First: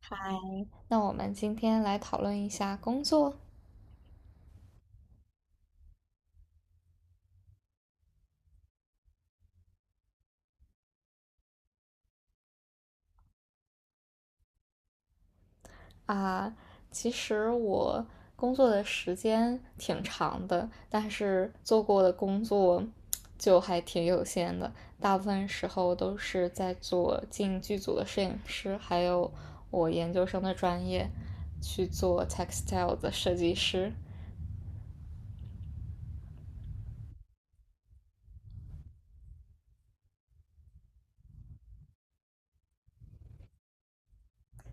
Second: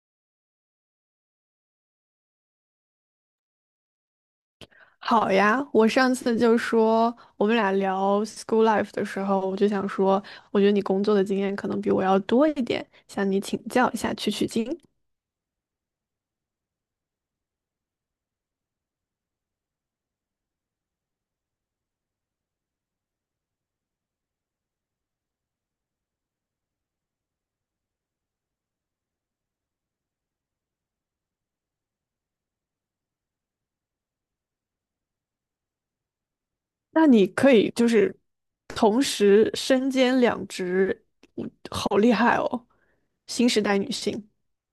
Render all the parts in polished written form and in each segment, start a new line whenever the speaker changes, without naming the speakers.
嗨，那我们今天来讨论一下工作
好呀，我上次就说我们俩聊 school life 的时候，我就想说，我觉得你工作的经验可能比我要多一点，向你请教一下，取取经。
啊。其实我工作的时间挺长的，但是做过的工作就还挺有限的，大部分时候都是在做进剧组的摄影师，还有我研究生的专业去做 textile 的设计师。
那你可以就是同时身兼两职，我好厉害哦！新时代女性，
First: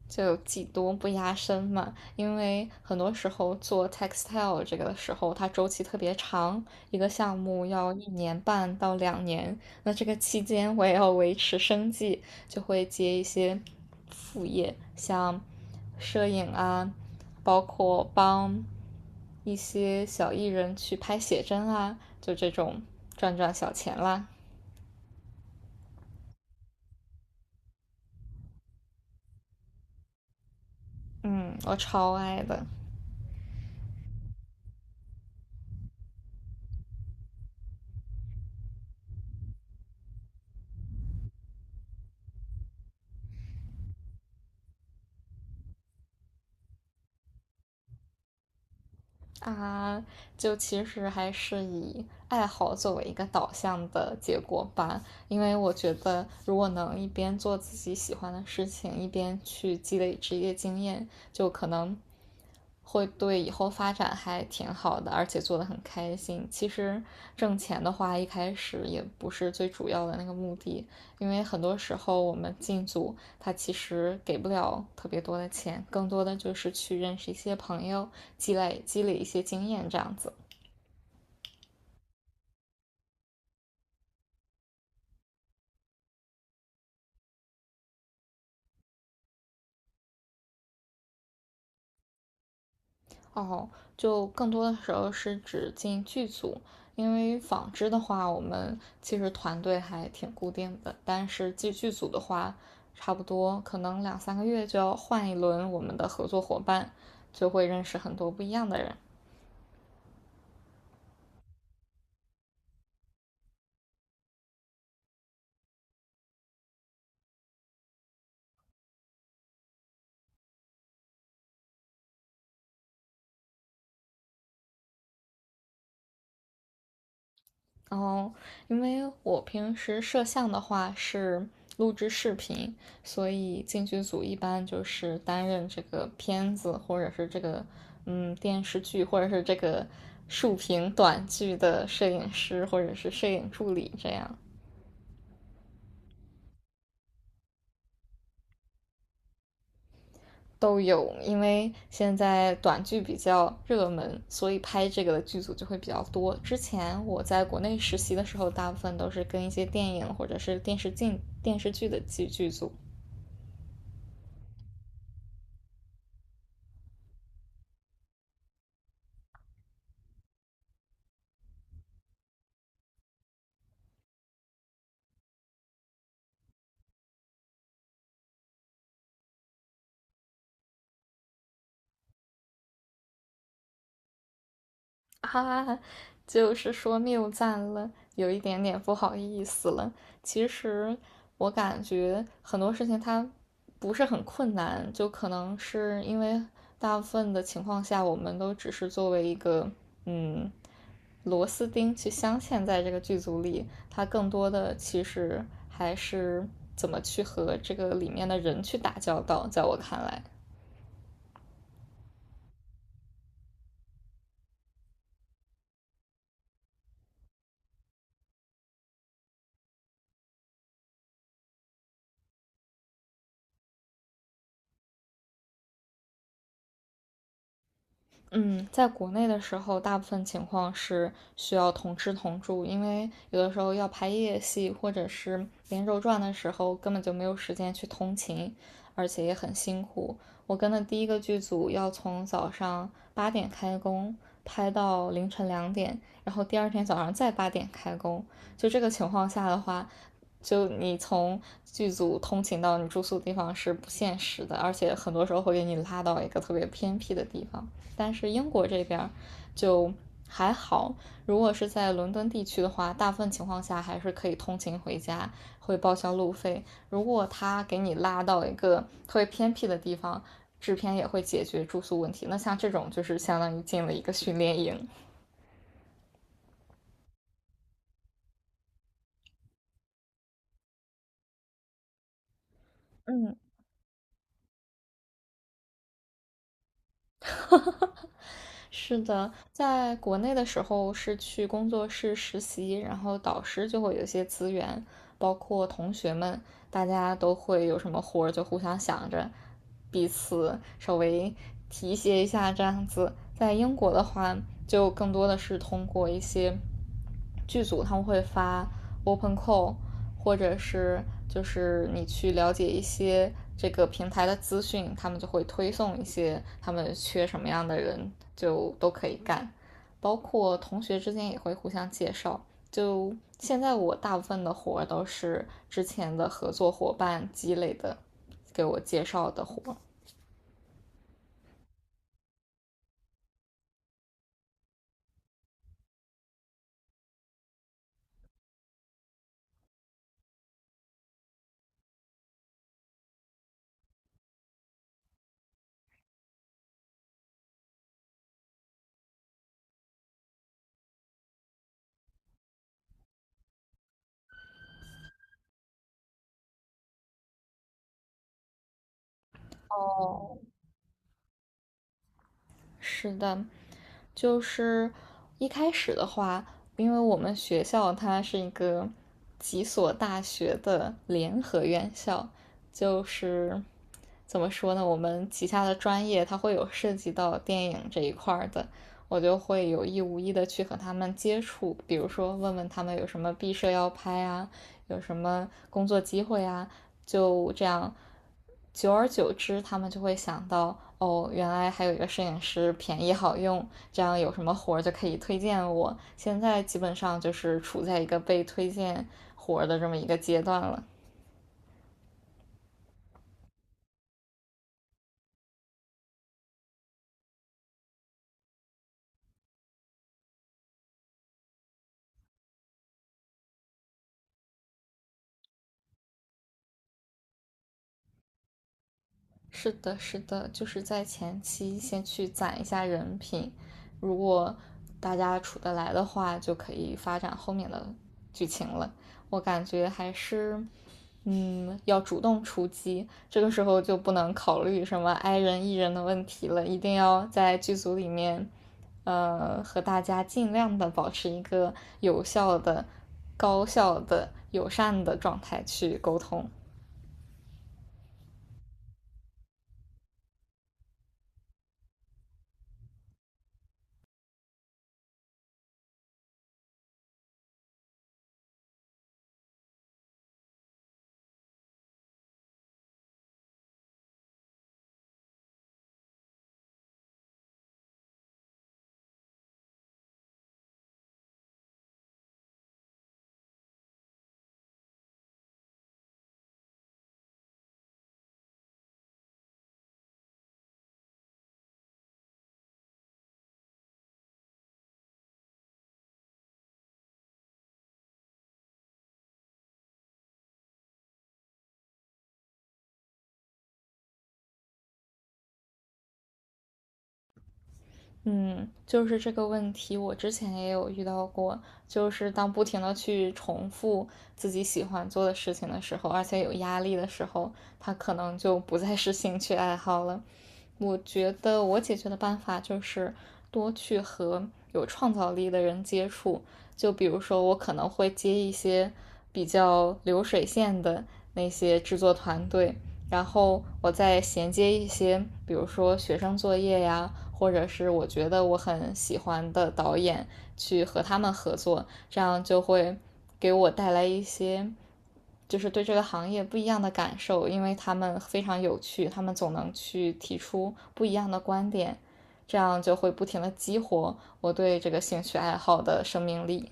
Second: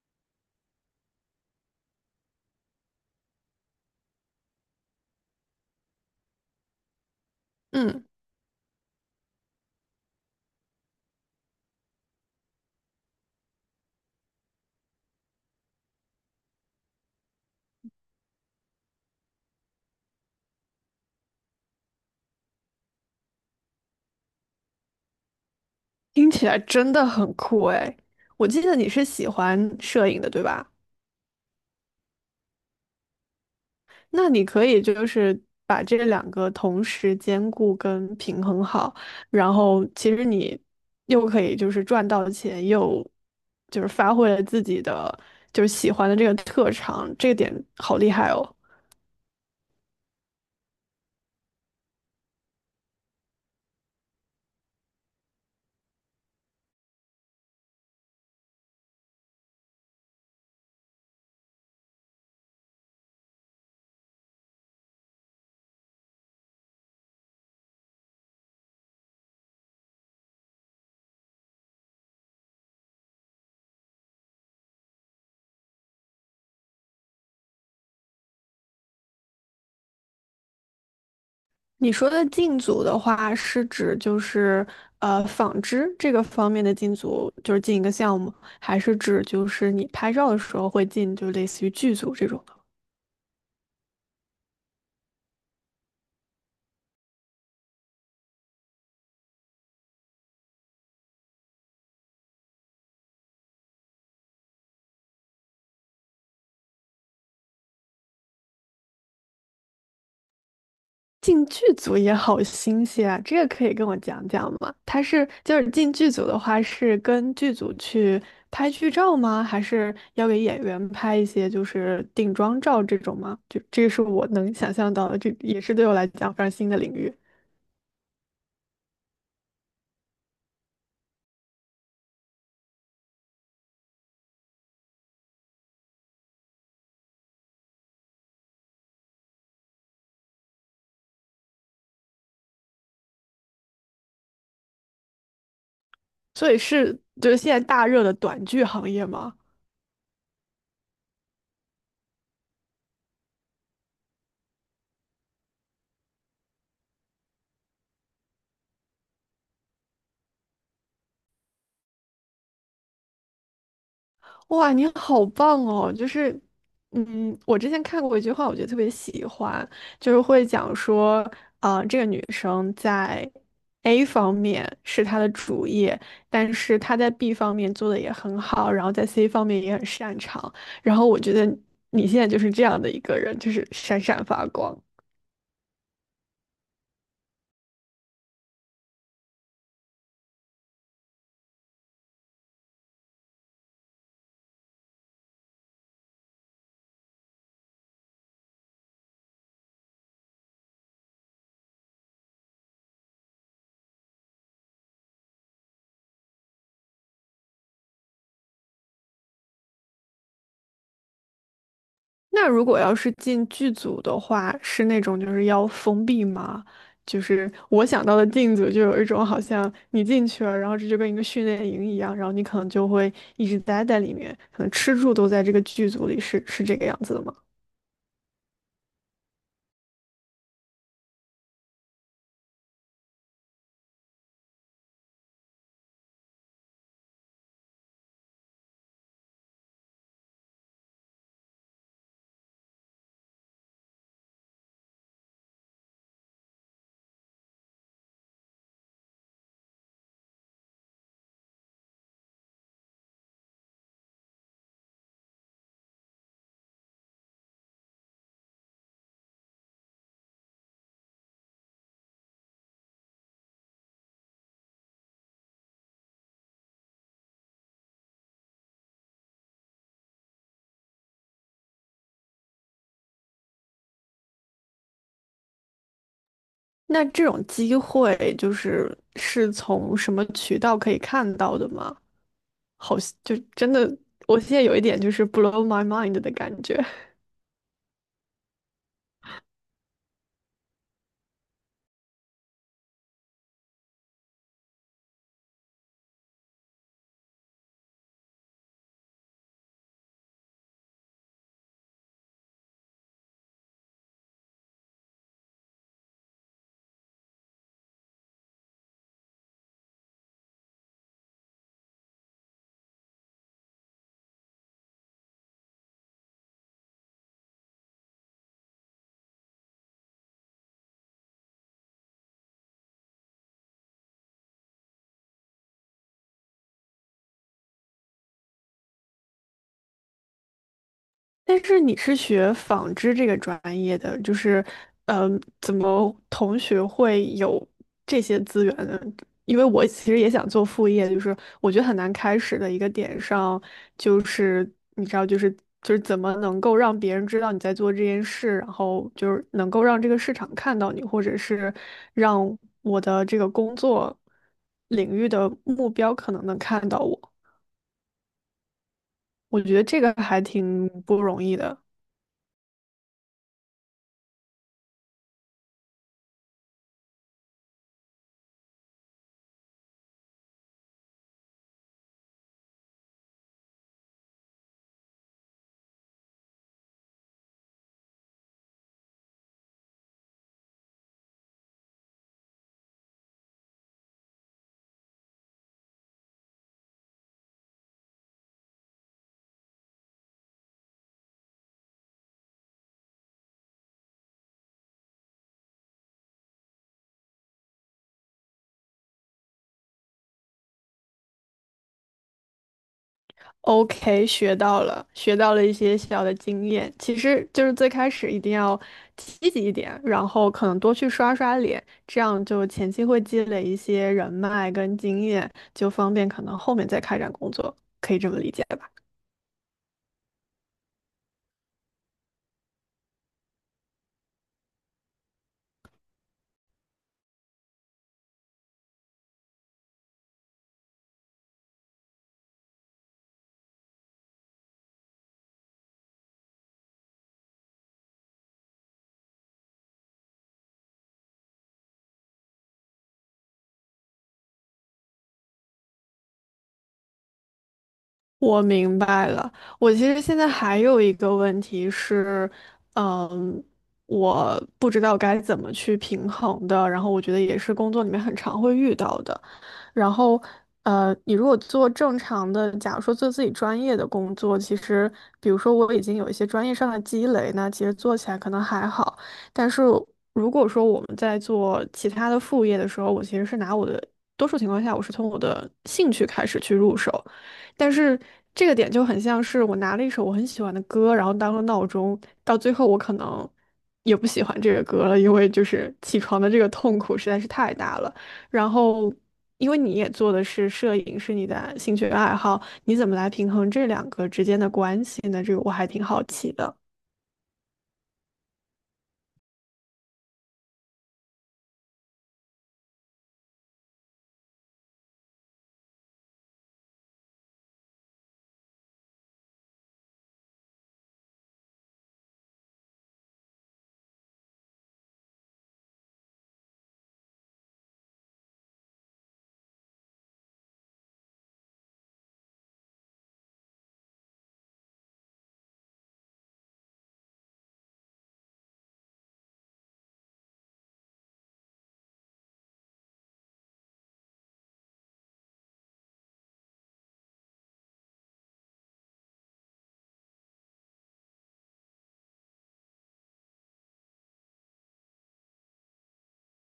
就技多不压身嘛，因为很多时候做 textile 这个的时候，它周期特别长，一个项目要
嗯，
1年半到2年，那这个期间我也要维持生计，就会接一些副业，像摄影啊，包括帮一些小艺人去拍写真啊，就这种赚赚小钱啦。
听起来真的很酷哎。我记得你是喜欢摄影的，对吧？
嗯，我超爱的。
那你可以就是把这两个同时兼顾跟平衡好，然后其实你又可以就是赚到钱，又就是发挥了自己的就是喜欢的这个特长，这点好厉害哦。
啊，就其实还是以爱好作为一个导向的结果吧，因为我觉得如果能一边做自己喜欢的事情，一边去积累职业经验，就可能会对以后发展还挺好的，而且做得很开心。其实挣钱的话，一开始也不是最主要的那个目的，因为很多时候我们进组，他其实给不了特别多的钱，更多的就是去认识一些朋友，积累积累一些经验这样子。
你说的进组的话，是指就是纺织这个方面的进组，就是进一个项目，还是指就是你拍照的时候会进，就类似于剧组这种？
哦，就更多的时候是指进剧组，因为纺织的话，我们其实团队还挺固定的，但是进剧组的话，差不多可能两三个月就要换一轮我们的合作伙伴，就会认识很多不一样的人。
进剧组也好新鲜啊，这个可以跟我讲讲吗？他是就是进剧组的话，是跟剧组去拍剧照吗？还是要给演员拍一些就是定妆照这种吗？就这个是我能想象到的，这也是对我来讲非常新的领域。
然后，因为我平时摄像的话是录制视频，所以进剧组一般就是担任这个片子或者是这个电视剧或者是这个竖屏短剧的摄影师或者是摄影助理这样
所以是就是现在大热的短剧行业吗？
都有。因为现在短剧比较热门，所以拍这个的剧组就会比较多。之前我在国内实习的时候，大部分都是跟一些电影或者是电视剧的剧组。
哇，你好棒哦！就是，嗯，我之前看过一句话，我觉得特别喜欢，就是会讲说，啊、这个女生在 A 方面是她的主业，但是她在 B 方面做的也很好，然后在 C 方面也很擅长。然后我觉得你现在就是这样的一个人，就是闪闪发光。
哈哈哈，就是说谬赞了，有一点点不好意思了。其实我感觉很多事情它不是很困难，就可能是因为大部分的情况下，我们都只是作为一个嗯螺丝钉去镶嵌在这个剧组里，它更多的其实还是怎么去和这个里面的人去打交道，在我看来。
那如果要是进剧组的话，是那种就是要封闭吗？就是我想到的进组就有一种好像你进去了，然后这就跟一个训练营一样，然后你可能就会一直待在里面，可能吃住都在这个剧组里，是这个样子的吗？
嗯，在国内的时候，大部分情况是需要同吃同住，因为有的时候要拍夜戏或者是连轴转的时候，根本就没有时间去通勤，而且也很辛苦。我跟的第一个剧组要从早上八点开工，拍到凌晨2点，然后第二天早上再八点开工。就这个情况下的话，就你从剧组通勤到你住宿的地方是不现实的，而且很多时候会给你拉到一个特别偏僻的地方。但是英国这边就还好，如果是在伦敦地区的话，大部分情况下还是可以通勤回家，会报销路费。如果他给你拉到一个特别偏僻的地方，制片也会解决住宿问题。那像这种就是相当于进了一个训练营。
那这种机会就是是从什么渠道可以看到的吗？好，
嗯，
就真的，我现在有一点就是 blow my mind 的感觉。
是的，在国内的时候是去工作室实习，然后导师就会有一些资源，包括同学们，大家都会有什么活儿就互相想着，彼此稍微提携一下这样子。在英国的话，就更多的是通过一些剧组，他们会发 open call，或者是就是你去了解一些这个平台的资讯，他们就会推送一些他们缺什么样的人，就都可以干。包括同学之间也会互相介绍。就现在我大部分的活都是之前的合作伙伴积累的，给我介绍的活。
但是你是学纺织这个专业的，就是，嗯，怎么同学会有这些资源呢？因为我其实也想做副业，就是我觉得很难开始的一个点上，就是你知道，就是怎么能够让别人知道你在做这件事，然后就是能够让这个市场看到你，或者是让我的这个工作领域的目标可能能看到我，我觉得这个
哦，
还挺不容易的。
是的，就是一开始的话，因为我们学校它是一个几所大学的联合院校，就是怎么说呢，我们旗下的专业它会有涉及到电影这一块的，我就会有意无意的去和他们接触，比如说问问他们有什么毕设要拍啊，有什么工作机会啊，就这样，久而久之，他们就会想到，哦，原来还有一个摄影师便宜好用，这样有什么活就可以推荐我。现在基本上就是处在一个被推荐活的这么一个阶段了。
OK，学到了，学到了一些小的经验。其实就是最开始一定要积极一点，然后可能多去刷刷脸，这样就前期会积累一些人脉跟经验，就方便可能后面再开展工作，可以这么理解吧？
是的，是的，就是在前期先去攒一下人品，如果大家处得来的话，就可以发展后面的剧情了。我感觉还是，要主动出击，这个时候就不能考虑什么 i 人 e 人的问题了，一定要在剧组里面，和大家尽量的保持一个有效的、高效的、友善的状态去沟通。
我明白了。我其实现在还有一个问题是，嗯，我不知道该怎么去平衡的。然后我觉得也是工作里面很常会遇到的。然后，你如果做正常的，假如说做自己专业的工作，其实比如说我已经有一些专业上的积累，那其实做起来可能还好。但是如果说我们在做其他的副业的时候，我其实是拿我的多数情况下，我是从我的兴趣开始去入手。但是这个点就很像是我拿了一首我很喜欢的歌，然后当了闹钟，到最后我可能也不喜欢这个歌了，因为就是起床的这个痛苦实在是太大了。然后，因为你也做的是摄影，是你的兴趣爱好，你怎么来平衡这两个之间的关系呢？这个我还挺好奇的。
嗯，就是这个问题，我之前也有遇到过。就是当不停的去重复自己喜欢做的事情的时候，而且有压力的时候，它可能就不再是兴趣爱好了。我觉得我解决的办法就是多去和有创造力的人接触。就比如说，我可能会接一些比较流水线的那些制作团队，然后我再衔接一些，比如说学生作业呀，或者是我觉得我很喜欢的导演去和他们合作，这样就会给我带来一些就是对这个行业不一样的感受，因为他们非常有趣，他们总能去提出不一样的观点，这样就会不停的激活我对这个兴趣爱好的生命力。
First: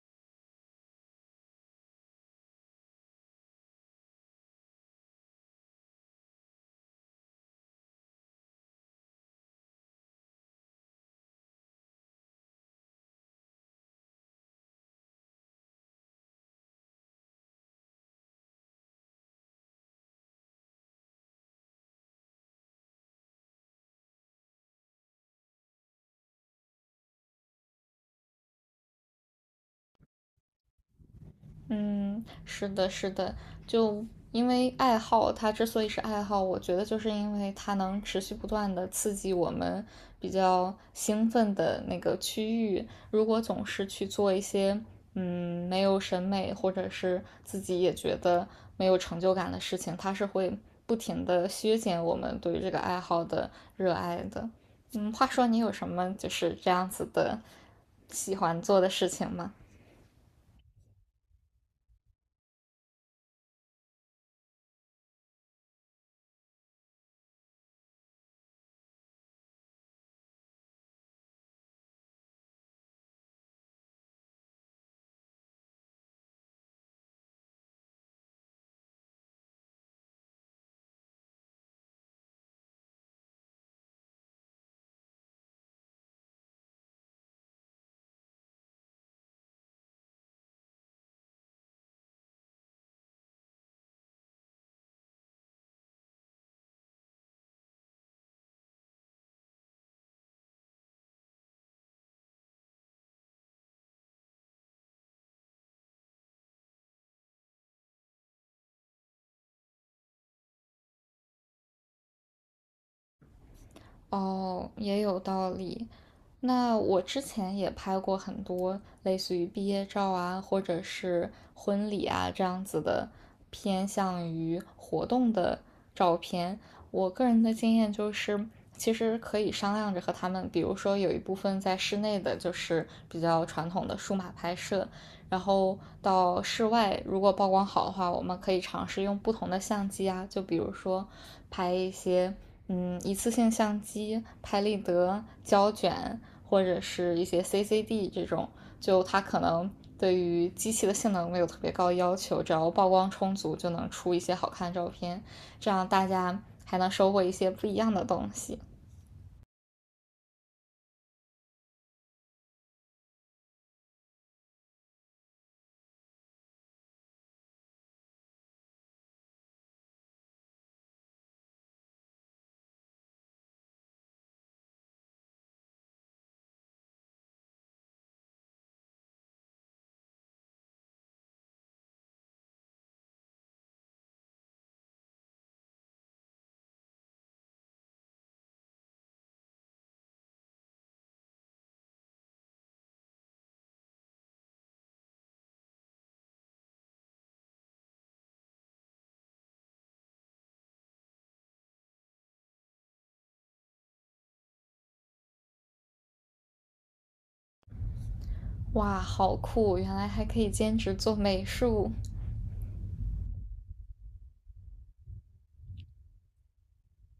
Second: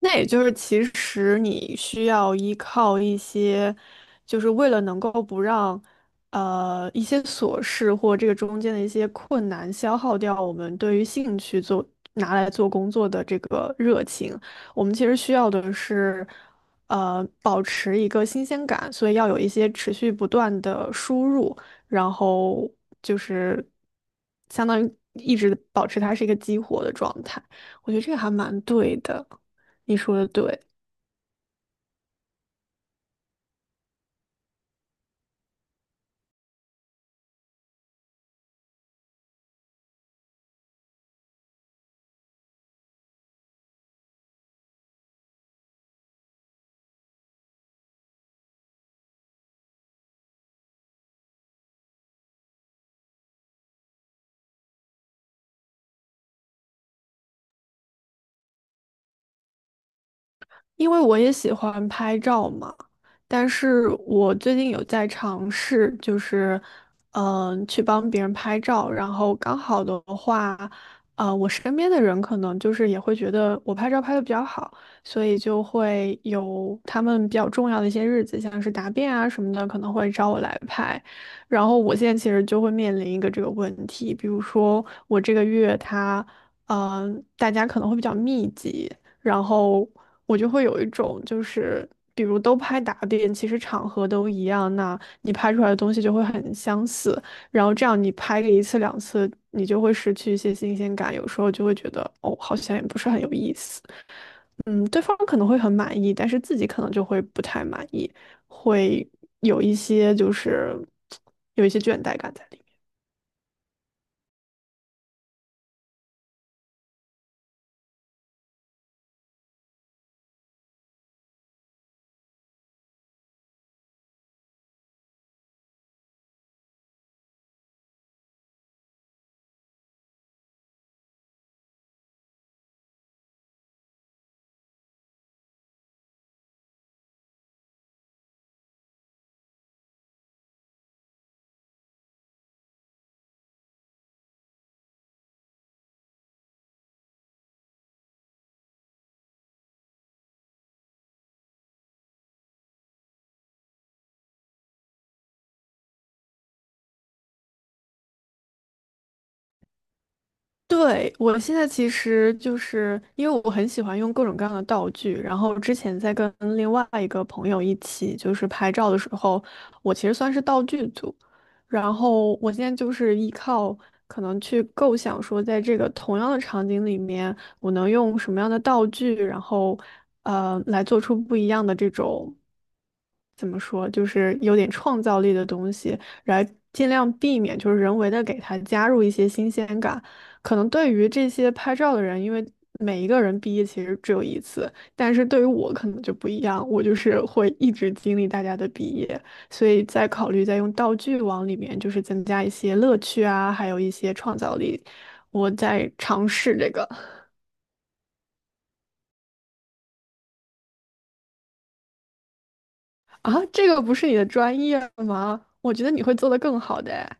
那也就是，其实你需要依靠一些，就是为了能够不让，一些琐事或这个中间的一些困难消耗掉我们对于兴趣做拿来做工作的这个热情。我们其实需要的是，保持一个新鲜感，所以要有一些持续不断的输入，然后就是相当于一直保持它是一个激活的状态。我觉得这个还蛮对的。你说的对，
嗯，是的，是的，就因为爱好，它之所以是爱好，我觉得就是因为它能持续不断的刺激我们比较兴奋的那个区域。如果总是去做一些没有审美或者是自己也觉得没有成就感的事情，它是会不停的削减我们对于这个爱好的热爱的。话说你有什么就是这样子的喜欢做的事情吗？
因为我也喜欢拍照嘛，但是我最近有在尝试，就是，嗯、去帮别人拍照，然后刚好的话，啊、我身边的人可能就是也会觉得我拍照拍的比较好，所以就会有他们比较重要的一些日子，像是答辩啊什么的，可能会找我来拍。然后我现在其实就会面临一个这个问题，比如说我这个月他，嗯、大家可能会比较密集。然后我就会有一种就是，比如都拍打点，其实场合都一样，那你拍出来的东西就会很相似，然后这样你拍个一次两次，你就会失去一些新鲜感，有时候就会觉得哦，好像也不是很有意思。嗯，对方可能会很满意，但是自己可能就会不太满意，会有一些就是有一些倦怠感在里面。
哦，也有道理。那我之前也拍过很多类似于毕业照啊，或者是婚礼啊这样子的，偏向于活动的照片。我个人的经验就是，其实可以商量着和他们，比如说有一部分在室内的，就是比较传统的数码拍摄，然后到室外，如果曝光好的话，我们可以尝试用不同的相机啊，就比如说拍一些一次性相机、拍立得、胶卷，或者是一些 CCD 这种，就它可能对于机器的性能没有特别高要求，只要曝光充足就能出一些好看的照片，这样大家还能收获一些不一样的东西。
对，我现在其实就是因为我很喜欢用各种各样的道具，然后之前在跟另外一个朋友一起就是拍照的时候，我其实算是道具组，然后我现在就是依靠可能去构想说，在这个同样的场景里面，我能用什么样的道具，然后来做出不一样的这种怎么说，就是有点创造力的东西，来尽量避免就是人为的给它加入一些新鲜感。可能对于这些拍照的人，因为每一个人毕业其实只有一次，但是对于我可能就不一样，我就是会一直经历大家的毕业，所以在考虑在用道具往里面就是增加一些乐趣啊，还有一些创造力。我在尝试这个
哇，好酷！原来还可以兼职做美术。
啊，这个不是你的专业吗？我觉得你会做得更好的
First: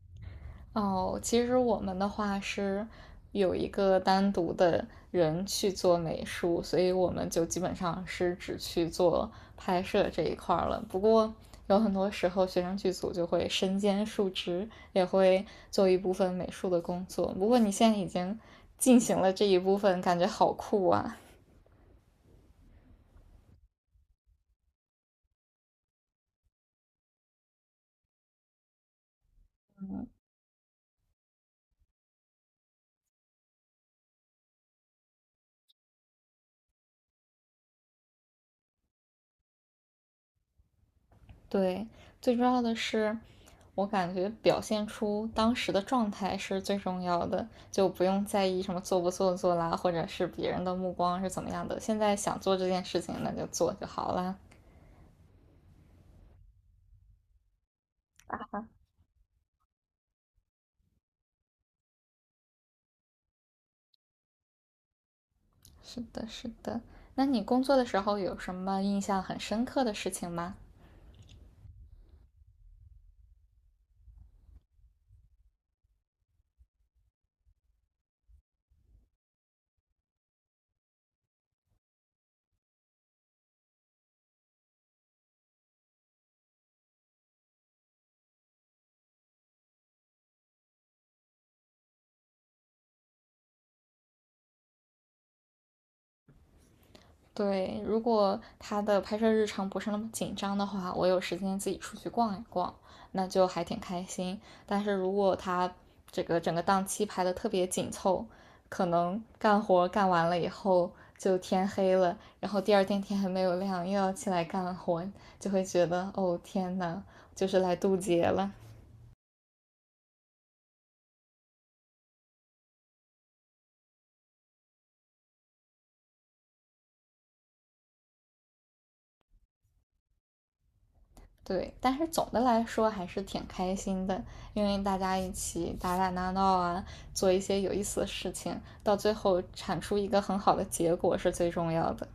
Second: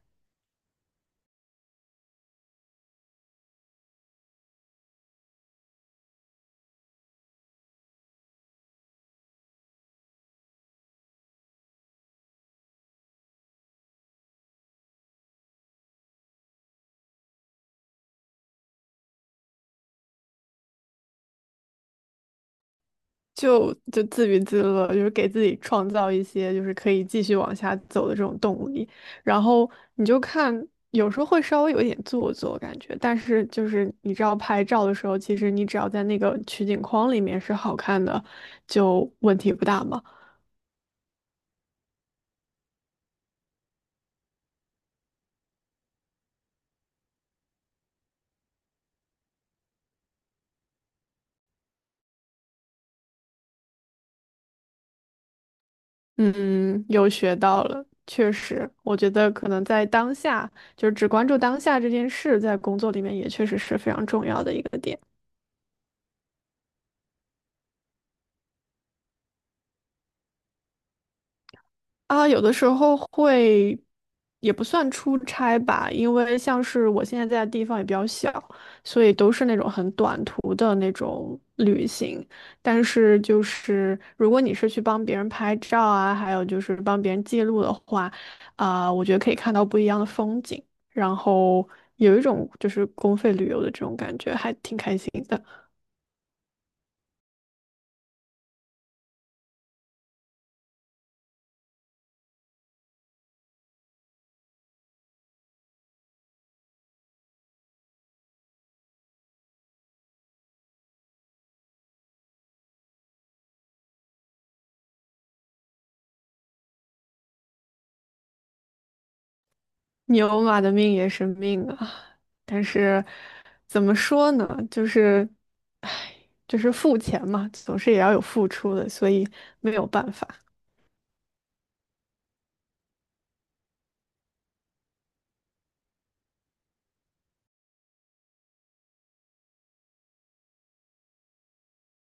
哦，其实我们的话是有一个单独的人去做美术，所以我们就基本上是只去做拍摄这一块了。不过有很多时候，学生剧组就会身兼数职，也会做一部分美术的工作。不过你现在已经进行了这一部分，感觉好酷啊！
就自娱自乐，就是给自己创造一些就是可以继续往下走的这种动力。然后你就看，有时候会稍微有一点做作感觉，但是就是你知道拍照的时候，其实你只要在那个取景框里面是好看的，就问题不大嘛。
对，最重要的是，我感觉表现出当时的状态是最重要的，就不用在意什么做不做作啦，或者是别人的目光是怎么样的。现在想做这件事情，那就做就好啦。
嗯，又学到了，确实，我觉得可能在当下，就是只关注当下这件事，在工作里面也确实是非常重要的一个点。
是的，是的。那你工作的时候有什么印象很深刻的事情吗？
啊，有的时候会，也不算出差吧，因为像是我现在在的地方也比较小，所以都是那种很短途的那种旅行。但是就是，如果你是去帮别人拍照啊，还有就是帮别人记录的话，啊、我觉得可以看到不一样的风景，然后有一种就是公费旅游的这种感觉，还挺开心的。
对，如果他的拍摄日常不是那么紧张的话，我有时间自己出去逛一逛，那就还挺开心。但是如果他这个整个档期排的特别紧凑，可能干活干完了以后就天黑了，然后第二天天还没有亮，又要起来干活，就会觉得哦天呐，就是来渡劫了。
牛马的命也是命啊，但是怎么说呢，就是，唉，就是付钱嘛，总是也要有付出的，所以没有办法。
对，但是总的来说还是挺开心的，因为大家一起打打闹闹啊，做一些有意思的事情，到最后产出一个很好的结果是最重要的。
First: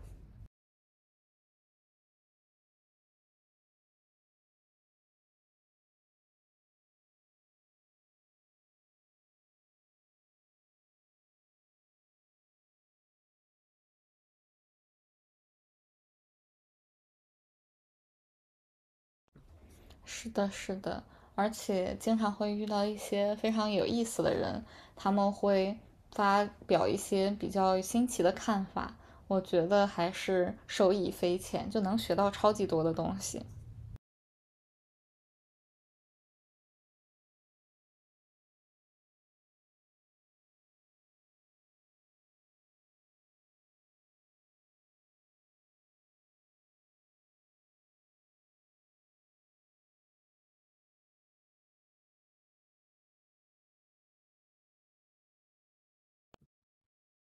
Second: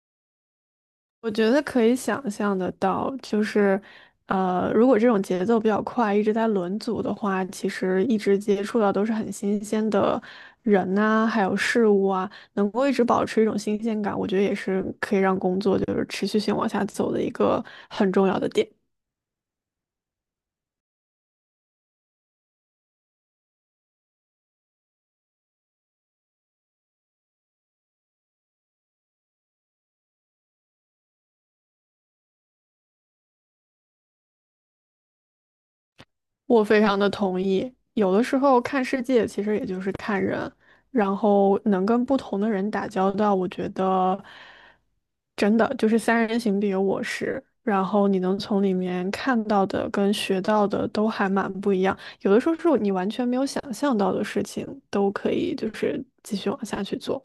我觉得可以想象得到，就是，如果这种节奏比较快，一直在轮组的话，其实一直接触到都是很新鲜的人呐、还有事物啊，能够一直保持一种新鲜感，我觉得也是可以让工作就是持续性往下走的一个很重要的点。
是的，是的，而且经常会遇到一些非常有意思的人，他们会发表一些比较新奇的看法，我觉得还是受益匪浅，就能学到超级多的东西。
我非常的同意。有的时候看世界，其实也就是看人，然后能跟不同的人打交道，我觉得真的就是三人行必有我师。然后你能从里面看到的跟学到的都还蛮不一样，有的时候是你完全没有想象到的事情，都可以就是继续往下去做。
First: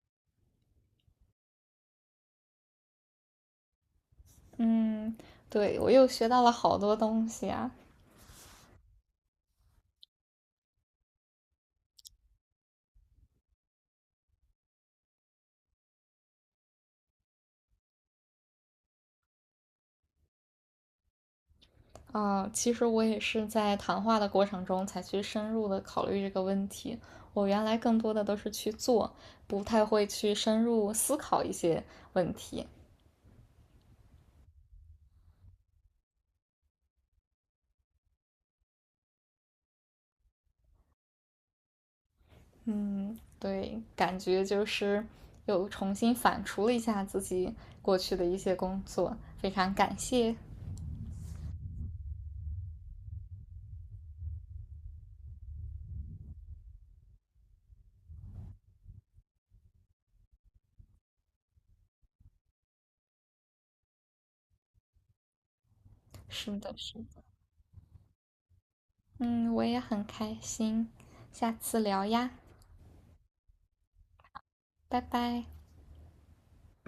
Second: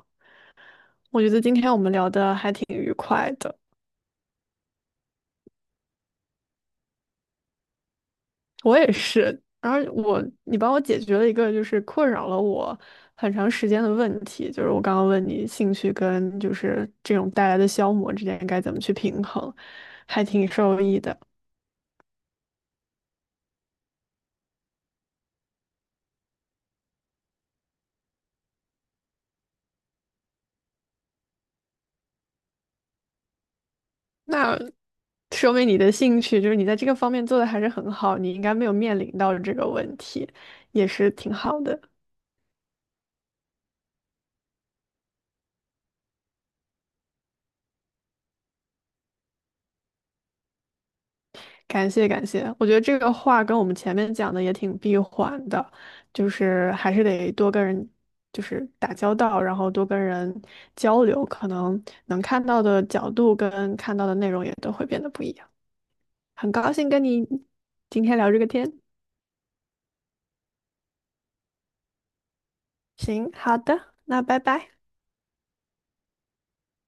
我觉得今天我们聊的还挺。
嗯，对，我又学到了好多东西啊。
我也是，然后我，你帮我解决了一个就是困扰了我很长时间的问题，就是我刚刚问你兴趣跟就是这种带来的消磨之间该怎么去平衡，还挺受益的。
啊，其实我也是在谈话的过程中才去深入的考虑这个问题。我原来更多的都是去做，不太会去深入思考一些问题。
那说明你的兴趣就是你在这个方面做的还是很好，你应该没有面临到这个问题，也是挺好的。
嗯，对，感觉就是又重新反刍了一下自己过去的一些工作，非常感谢。
感谢感谢，我觉得这个话跟我们前面讲的也挺闭环的，就是还是得多跟人就是打交道，然后多跟人交流，可能能看到的角度跟看到的内容也都会变得不一样。很
是
高
的，
兴
是
跟
的，
你今天聊这个天，
嗯，我也很开心，下次聊呀，
行，好的，那拜拜。
拜拜。